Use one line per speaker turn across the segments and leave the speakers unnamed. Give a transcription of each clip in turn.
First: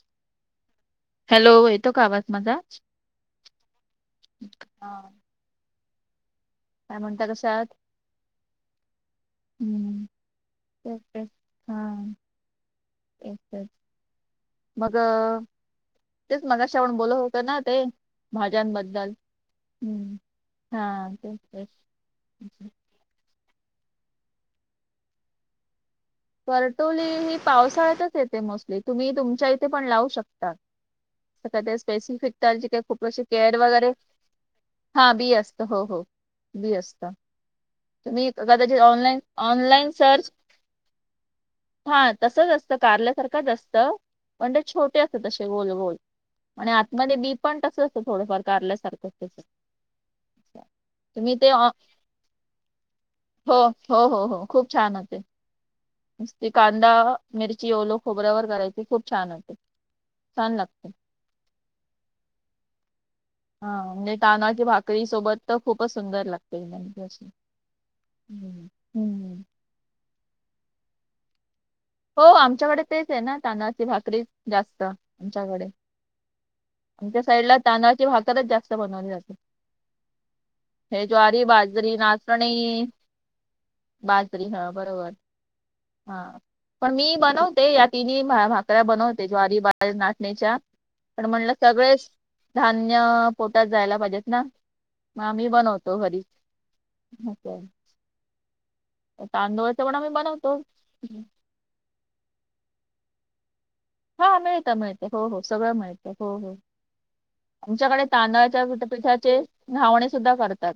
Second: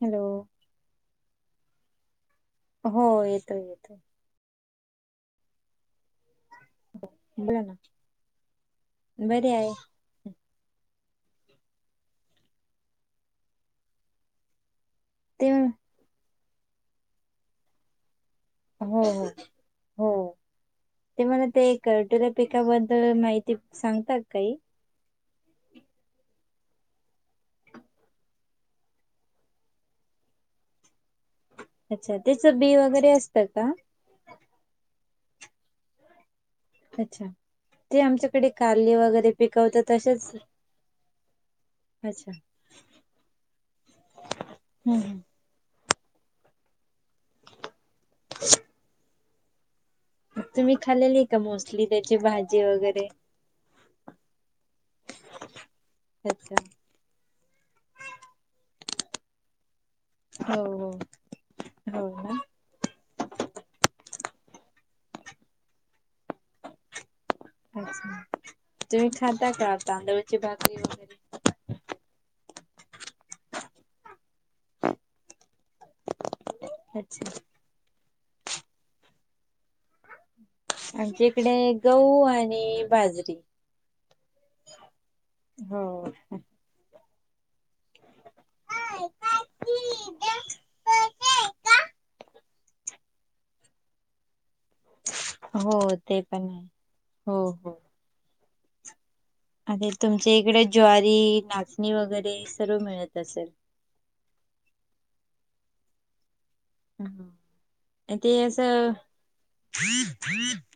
Hello
hello येतो का आवाज माझा
हो येतोय येतोय
आ काय म्हणता कश्या
बोला
आहात
ना बरी आहे
हू तर काय हा एकट मग
ते हो
तेच मगाशी आपण बोलत होतो ना ते
हो
भाज्यांबद्दल
हो हो
हम्म हा
ते
तेच
मला ते
तेच
करटुर पिका बद्दल माहिती सांगता का काही
परटुली ही पावसाळ्यातच येते मोस्टली तुम्ही तुमच्या इथे पण लावू शक ता तर
अच्छा
स्पेसिफिक
त्याच
त्याची
बी
काय
वगैरे
खूपअशी
असतं
केअर
का
वगैरे हा बी असत हो हो बी असत
अच्छा ते
तुम्ही
आमच्याकडे
कदाचित
कारली
ऑनलाईन
वगैरे पिकवतात
ऑनलाईन सर्च
तसेच
हा
अच्छा
तसच असतं कारल्यासारखंच असतं पण ते छोटे
हम्म
असतात
हम्म
तसे गोल गोल आणि आतमध्ये बी पण तसंच असतं थोडंफार कारल्यासारखंच तस
तुम्ही खाल्लेली का मोस्टली त्याची भाजी वगैरे
हो हो हो हो खूप छान होते नुसती
अच्छा
कांदा मिरची ओल खोबऱ्यावर करायची खूप छान होते छान
हो
लागते
हो हो ना
हा म्हणजे तांदळाच्या भाकरी सोबत तर खूपच सुंदर लागते म्हणजे अशी
अच्छा
हम्म.
तुम्ही
हम्म.
खाता का तांदळाची भाकरी वगैरे
हो आमच्याकडे तेच हाय ना तांदळाची भाकरी जास्त आमच्याकडे आमच्या
अच्छा
साईडला तांदळाची भाकरच जास्त बनवली जाते हे
आमच्या
ज्वारी
इकडे
बाजरी
गहू आणि
नाचणी
बाजरी
बाजरी हा बरोबर
हो
हा पण मी बनवते या तिनी भाकऱ्या बनवते ज्वारी बाजरी नाचणीच्या पण म्हणलं सगळेच धान्य पोटात जायला पाहिजेत ना म आम्ही
हो
बनवतो
ते
घरीच
पण आहे हो
असं आहे
हो
तांदूळचं
आणि
पण आम्ही
तुमच्या
बनवतो
इकडे ज्वारी नाचणी वगैरे सर्व मिळत असल
हा मिळत मिळत हो हो सगळं मिळत हो हो
हं.
आमच्याकडे
आणि ते
तांदळाच्या
असं
पीठाचे घावणे सुद्धा करतात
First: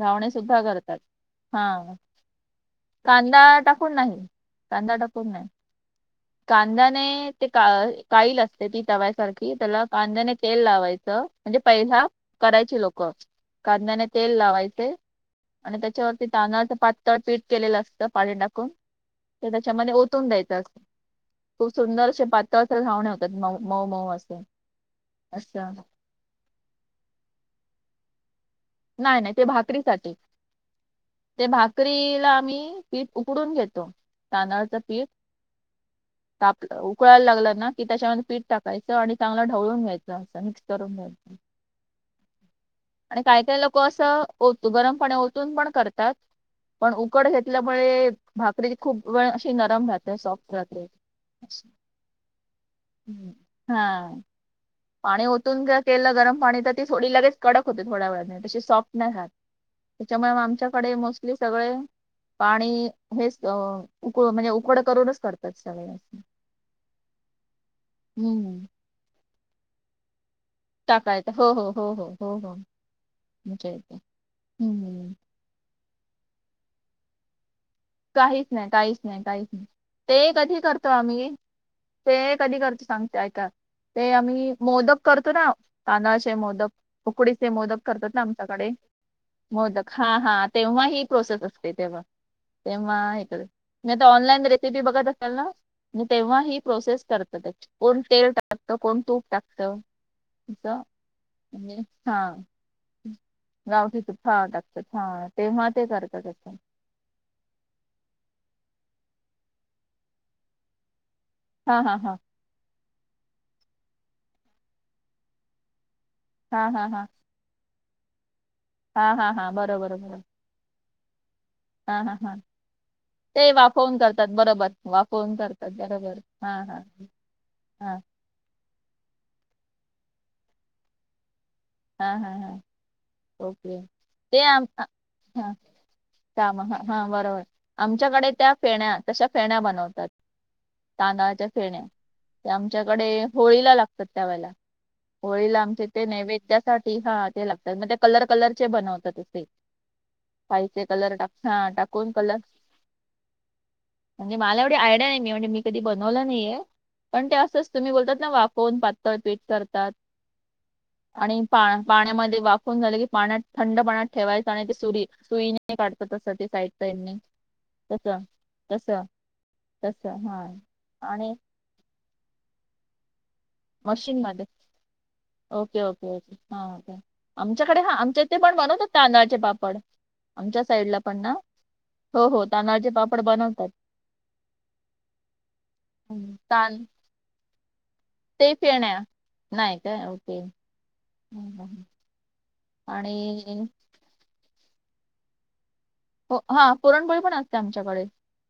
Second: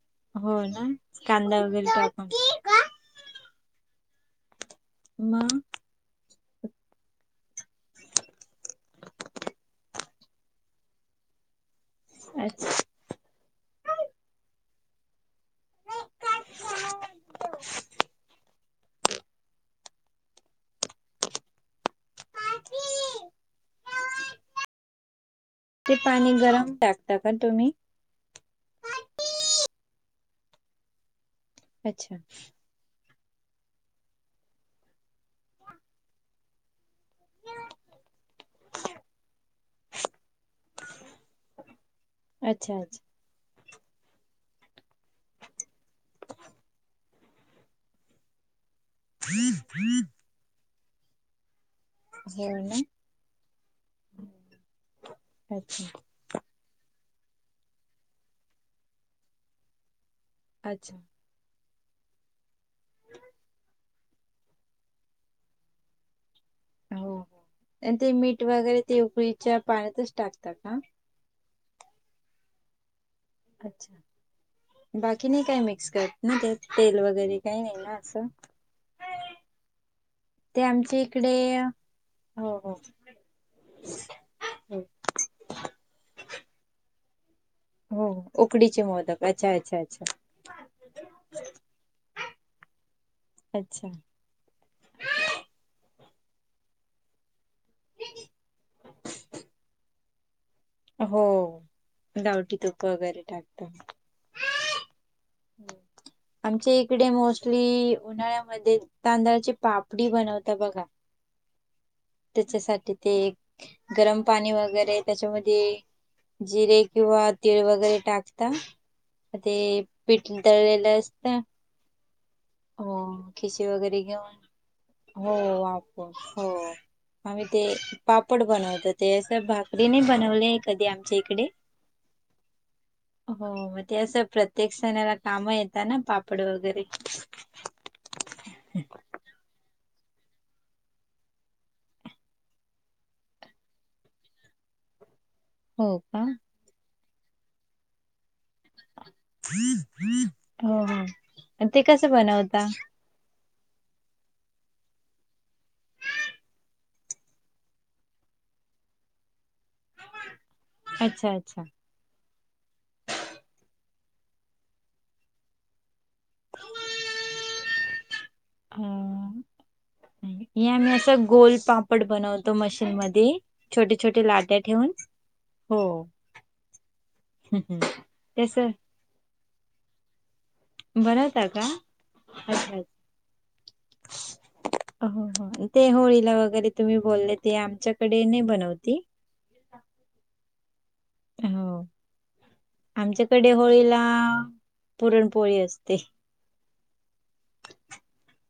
घावणे सुुद्धा
हो ना
करतात
कांदा वगैरे
हा
टाकून
कांदा टाकून नाही कांदा टाकून नाय.
मग
कांद्याने ते का काईल असते ती तव्यासारखी त्याला कांद्याने तेल लावायच म्हणजे पहिला करायची
अच्छा.
लोक कांद्याने तेल लावायचे. आणि त्याच्यावरती तांदळाच पातळ पीठ केलेल असत पाणी टाकून. तो त्याच्यामध्ये ओतून द्यायच. खूप सुंदर असे पातळ अस घावणे होतात मऊ मऊ असे अस.
ते पाणी गरम टाकता का तुम्ही?
नाय नाय, ते भाकरीसाठी ते
अच्छा
भाकरीला आम्ही पीठ उकडून घेतो तांदळाच पीठ. ताप उकळायला लागल ना, कि त्याच्यामध्ये पीठ टाकायच आणि चांगल ढवळून घ्यायच अस मिक्स करून घ्यायच.
अच्छा अच्छा
आणि काही काही लोक अस ओत गरम पाणी ओतून पण करतात. पण उकड घेतल्यामुळे भाकरी त खूप वेळ अशी नरम राहते, सॉफ्ट राहतेे.
हो ना
हां पाणी ओतून जर
अच्छा
केल गरम पाणी तर ती थोडी लगेच कडक होते. थोड्या वेळाने तशी सॉफ्ट नाही रहात. त्याच्यामुळे मग आमच्याकडे
अच्छा
मोस्टली सगळे पाणी हेच उकळून म्हणजे उकड करूनच करतात सगळे.
हो हो आणि ते मीठ
हम्म.
वगैरे ते उकळीच्या पाण्यातच टाकता का?
टाकायच हो हो हो हो हो हो. आमच्या इथे
अच्छा,
हम्म.
बाकी नाही काय मिक्स करत ना ते तेल वगैरे काही नाही ना. असं
काहीच नाही काहीच नाही काहीच नाही ते कधी करतो
आमच्या
आम्ही.
इकडे
ते
हो
कधी
हो
करतो सांगते ऐका, ते आम्ही मोदक करतो ना तांदळाचे मोदक, उकडीचे मोदक
हो
करतात ना आमच्याकडे.
उकडीचे मोदक अच्छा अच्छा
मोदक
अच्छा
हा हा तेव्हा ही प्रोसेस असते तेव्हा. तेव्हा हे कर.
अच्छा
तुम्ही आता ऑनलाईन रेसिपी बघत असाल ना? म तेव्हा ही प्रोसेस करतात ऍक्च्युली कोण तेल टाकत, कोण तूप टाकत. त
हो
म्हणजे छान
गावठी तूप वगैरे टाकता
गावठीच छान टाकतात छान. तेव्हा ते करता करता.
आमच्या इकडे मोस्टली उन्हाळ्यामध्ये तांदळाची पापडी बनवता बघा.
हां हां हां
त्याच्यासाठी ते एक गरम पाणी वगैरे त्याच्यामध्ये
हा
जिरे
हा हा
किंवा तीळ वगैरे टाकता.
हा हा हा
ते
बरोबर
पिट तळलेल असत.
हां हां हां ते
खिशी
वाफवून
वगैरे
करतात
घेऊन
बरोबर
हो
वाफवून करतात
वापर
बरोबर.
हो
हां हां.
आम्ही ते पापड बनवतो ते अस भाकरी नाही बनवले कधी आमच्या इकडे.
हां हां हां
हो मग ते अस प्रत्येक
आ-
सणाला काम
हा
येतात ना पापड
काम हा
वगैरे.
हा बरोबर आमच्याकडे त्या फेण्या तशा फेण्या बनवतात. तांदळाच्या फेण्या ते आमच्याकडे होळीला लागतात ठेवायला. होळीला आमच्या
हो
इथे
का
नैवेद्यासाठी हा ते लागतात मग ते कलर कलर चे बनवतात.
हो
खायचे
हो
कलर टा ह
ते कसं
टाकून कलर
बनवता
म्हणजे मला एवढी आयडिया नाही मी म्हणजे मी कधी बनवल नाहीये. पण ते असच तुम्ही बोलतात ना वाफवून पातळ पीठ करतात.
अच्छा
आणि पा
अच्छा!
पाण्यामध्ये वाफून झालं की पाण्यात थंड पाण्यात ठेवायच आणि सुरी सुईने काढत तसं साईड ने तस, तस.
अं, हे आम्ही अस
आणि
गो पापड बनवतो मशीन मध्ये छोटे छोटे
मशीनमध्ये
लाट्या ठेवून. हो
ओके ओके हा.
हम्म.
आमच्याकडे हा आमच्या इथे पण
तस
बनवतात. तांदळाचे पापड आमच्यात साईड ला पण ना,
बनवता का
हो हो
अच्छा
तांदळाचे पापड बनवतात.
हो, ते
हं.
होळीला वगैरे
तां
तुम्ही बोलले ते आमच्या
ते पयेण्या नाही का, ओके.
हो आमच्याकडे
आणि
होळीला, पुरणपोळी असते.
हो पुरणपोळी असते आमच्याकडे,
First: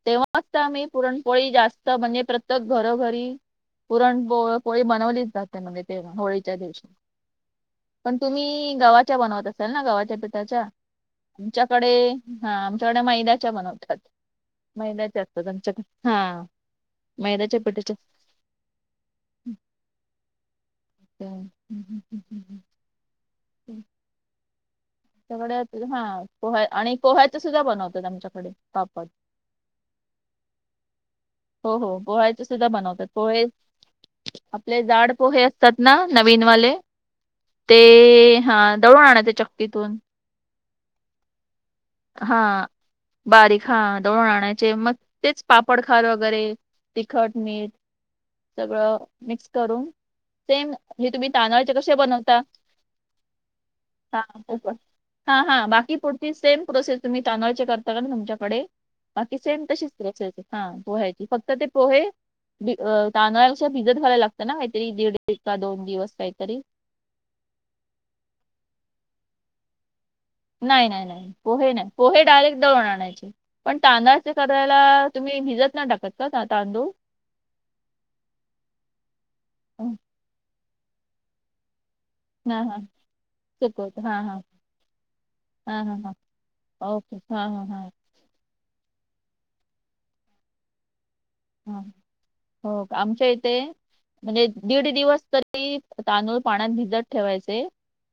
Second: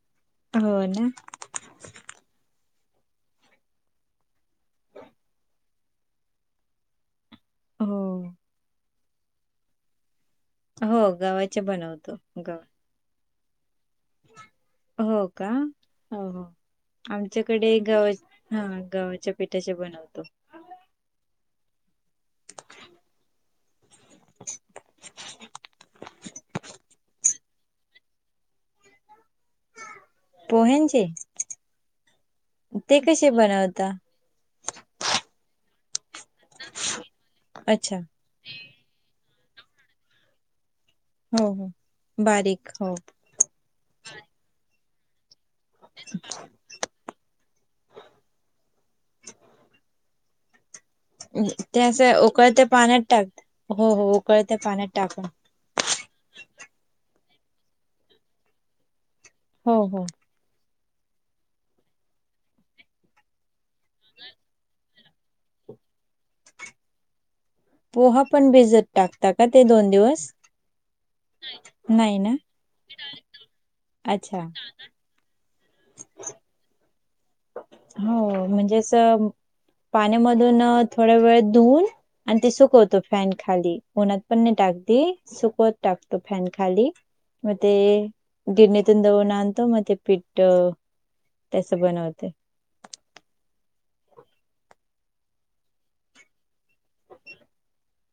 तेव्हाच
हो
आम्ही
ना
पुरणपोळी जास्त म्हणजे प्रत्येक घरो घरी पुरण पो पोळी बनवलीच जाते, म्हणजे ते होळीच्या दिवशी. पण
हो.
तुम्ही, गव्हाच्या बनवत असाल ना, गव्हाच्या पिठाच्या
हो गव्हाचे
आुमच्याकडे
बनवतो
हा,
गव्हा
आमच्याकडे मैद्याच्या बनवतात. मैद्याच्या
हो
असतात
कि?
आमच्याकडे हा
होत.
मैद्याच्या
आमच्याकडे
पिठाच्या
गव्हाचा हा गव्हाच्या पिठाच्याबनवतो.
ह [inaudible] [inaudible]
[inaudible]
त्याच्याकडे हा पोह्या आणि पोह्याचे सुद्धा बनवतात, आमच्याकडे पापड.
पोह्यांचे?
हो, हो. पोह्यांचे सुद्धा
ते
बनवतात.
कसे
पोहे,
बनवता?
आपले जाड पोहे सतना नवीनवाले, ते
अच्छा
हा दळून आणचे चक्कीतून.
हो हो.
हा.
बारीक हो
बारीक हा, दळूण आणायचे मग तेच पापडखार वगैरे तिखट, मीठ सगळं मिक्स करून सेम हे तुम्ही तांदळाचे
ते
कसे
असं
बनवता?
उकळत्या पाण्यात टाक हो हो
हा
उकळत्या पाण्यात टाकून
हा. हा बाकी पुढती सेम प्रोसेस तुम्ही तांदळचे करता का तुमच्याकडे बाकी सेम
हो हो.
तशीचय हा, पोहायची फक्त ते पोहे भ तांदळा भिजत व्हायला लागतं ना, काहीतरी दीड का दोन दिवस काहीतरी.
पोहा पण भिजत टाकता का ते दोन दिवस?
नाही नाही नाही पोहे नाही, पोहे डायरेक्ट दळून आणायचे. पण तांदळाचे
अच्छा.
करायला तुम्ही. भिजत नाही टाकत का तांदूळ?
हो. म्हणजे अस
हं,
पाण्यामधून थोड वेळ धुवून आणि ती
हा हा
सुकवतो फॅन खाली,
सुकवत
उनात
हा हा
पण नाही टाकते सुकवत
हा हा हा
टाकतो, फॅन खाली.
ओके हा
मग
हा
ते
हा.
गिरणीतून दळून आणतो, मग ते पीठ तस
हा
बनवतात.
आमच्या इथे म्हणजे, दीड दिवस तरी तांदूळ पाण्यात भिजत ठेवायचे.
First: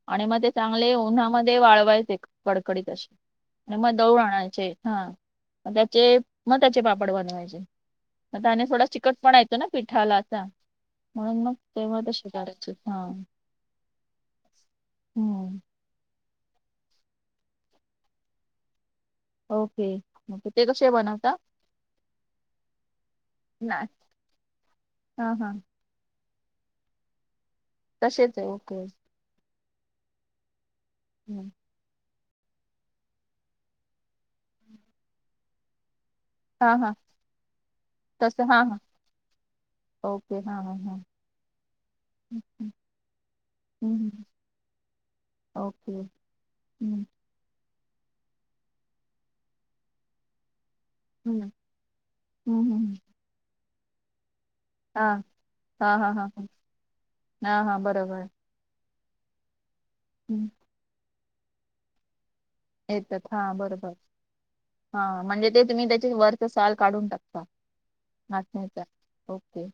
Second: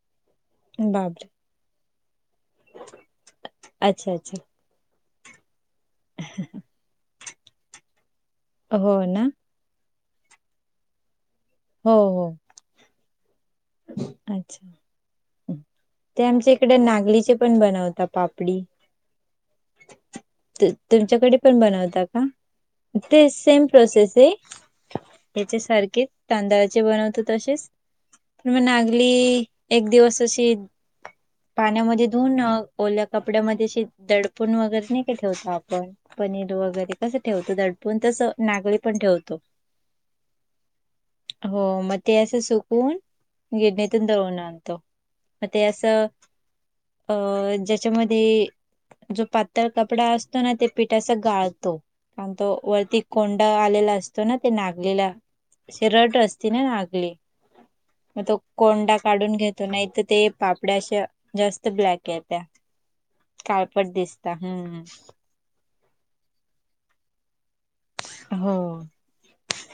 आणि मग ते चांगले
बापरे
उन्हामध्ये ते वाळवायचे कडकडीत असे, आणि मग
अच्छा
दळून
अच्छा
आणायचे हा. मग त्याचे, मग त्याचे पापड बनवायचे. आता आणि थोडा चिकट पणा येतो ना पिठाला असा. म्हणून मग
हो
तेव्हा त श
हो
करायच हा.
अच्छा
हम्म
ते आमच्या हिकडं नागलीचे पण बनवतात पापडी
ओके, ओके ते
तू
कसे बनवता
तुमच्याकडे पण बनवता का? ते सेम
नाही
प्रोसेस आहे
हा हा
याच्यासारखे तांदळाचे बनवतो तसेच,
तसेच आहे
म
ओके
नागली एक दिवस अशी
ह
पाण्यामध्ये धुवून, ओल्या कपड्यामध्ये शी दडपून वगैरे नाही का ठेवतो आपण पनीर
हा हा
वगैरे कसं ठेवतो दडपून, तस
तसं हा
नागळी
हा
पण ठेवतो.
ओके, ह हां
हो, म ते असं सुकून गिरणीतून
हम्म.
दळून आणतो, मग ते
ओके
असं
हम्म,
अ अ ज्याच्यामध्ये जो पातळ कपडा अस तो ना ते पीठ अस
हम्म.
गाळतो, आणि तो
हम्म, हम्म.
वरती कोंडा आलेला अस- तो ना ते
हा
नागलेला
हा
श
हा
रट
हा हा
असते ना नागलेली [unintelligible]
हा हा बर
मग तो कोंडा काढून घेतो, नाही तर ते
हम्म,
पापड्याशा जास्त ब्लॅक येत्या
येतात हा बरोबर,
काळपट दिसता हम्म
हा म्हणजे ते तुम्ही त्याची वरच साल काढून टाकता
हो
नाचण्याचा ओके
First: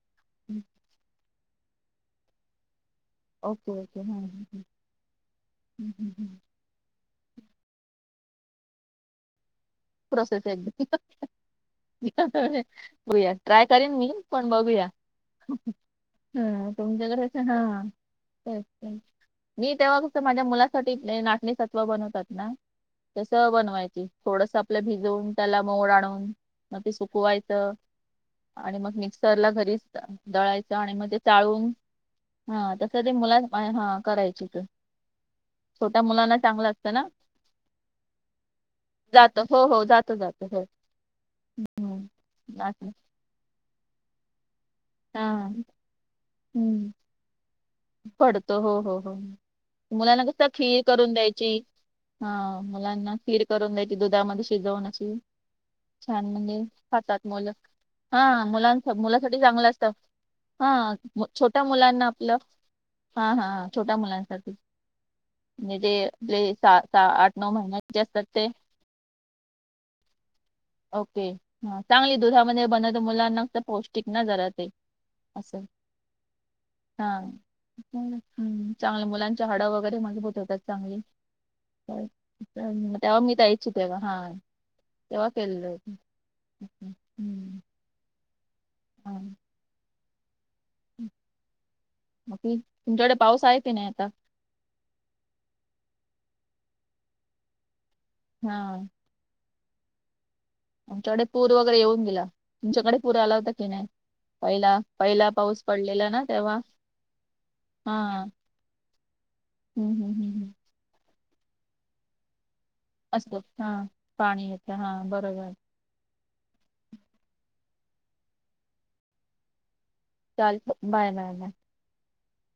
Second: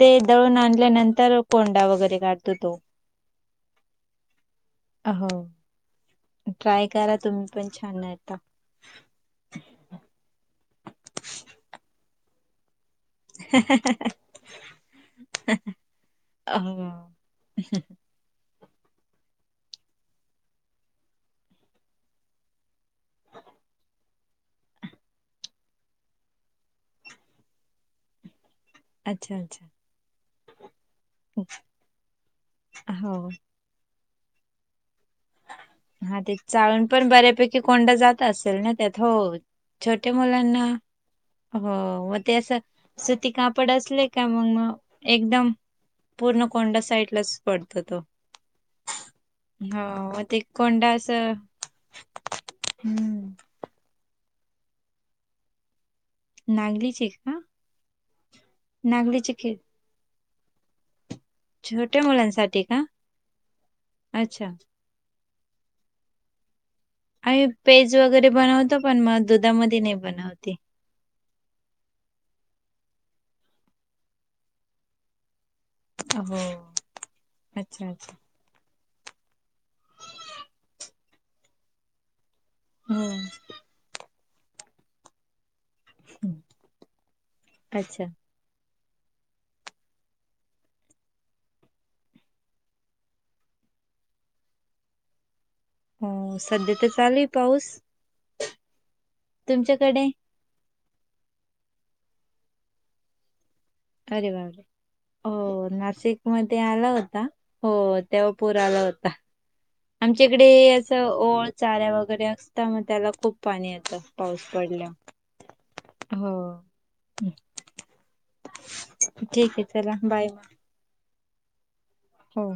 ते दळून आणल्यानंतर कोंडा वगैरे काढतो तो
ओके हम्म
हो.
[unintelligible]
ट्राय करा तुम्ही पण छान येतात
[unintelligible] [unintelligible] ट्राय करीण मी, पण बघुया.
हो
[unintelligible] मी तेव्हा कस माझ्या मुलासाठी नाचणीसत्व बनवतात ना तस बणवायची थोडस आपलं भिजून त्याला मोड आणून मग ते सुकवायचं. आणि मग
अच्छा
मिक्सर ला
अच्छा.
घरीच दळायचं आणि मग ते चाळून हा तस ते
हो
मुलाच हा करायच [unintelligible]
हा ते चाळून पण बऱ्यापैकी कोंडा जात असेल ना? त्यात हो
जात हो हो जात
छोट्या
जात हो
मुलांना हो मग ते
हम्म असं
अस ती कापड असले का मम
हा
एकदम पूर्ण कोंडा
हम्म
साईडलाच पडतो तो.
पडतो हो हो हो
हो मग
मुलांना
ते
कस खीर
कोंडा
करून
असं
द्यायची हा मुलांना खीर
हम्म
करून द्यायची दुधामध्ये शिजवून अशी छान म्हणजे
नागलीचे
खातात
का
मुलं, हा मुलां
नागलीचे
मुलासाठी
खेळ
चांगलं अस- [unintelligible] हा छोट्या मुलांना आपलं
मुलांसाठी का?
हा हा छोट्या
अच्छा.
मुलांसाठी म्हणजे तेे ते ता अ आठ नऊ महिन्याचे असतात ते
तो पण मग दुधामध्ये नई बनवते
ओके ह चांगली दुधामध्ये बनत मुलाना पौष्टिक ना जरा ते
हो
हा
अच्छा अच्छा.
हम्म हम्म चांगल मुलांच्या हाड वगैरे मजबूत होतात चांगली
हो
तेव्हा मी द्यायची तेव्हा हं केलो
अच्छा
[unintelligible] तुमच्याकडे पाऊस आहे की नाही आता?
हो सध्या तरी चालू आहे पाऊस.
हा
तुमच्याकडे?
आमच्याकडे पूर वगैरे येऊन गेला. तुमच्याकडे पूर आला होता की नाही?
अरे बापरे!
पहिला पहिला पाऊस
हो
पडलेला
नाशिक
ना तेव्हा
मध्ये आला होता. हो
हा
तेव्हा पूर आला होता.
हम्म हम्म हम्म
आमच्याकडे
हम्म.
असं ओळ, चाऱ्या वगैरे असत म- त्याला खूप
असतो हा
पाणी येतं पाऊस
पाणी येतं हा
पडल्यावर.
बरोबर
हो ठीके. चला. बाय... मग
चालत बाय बाय बाय...
हो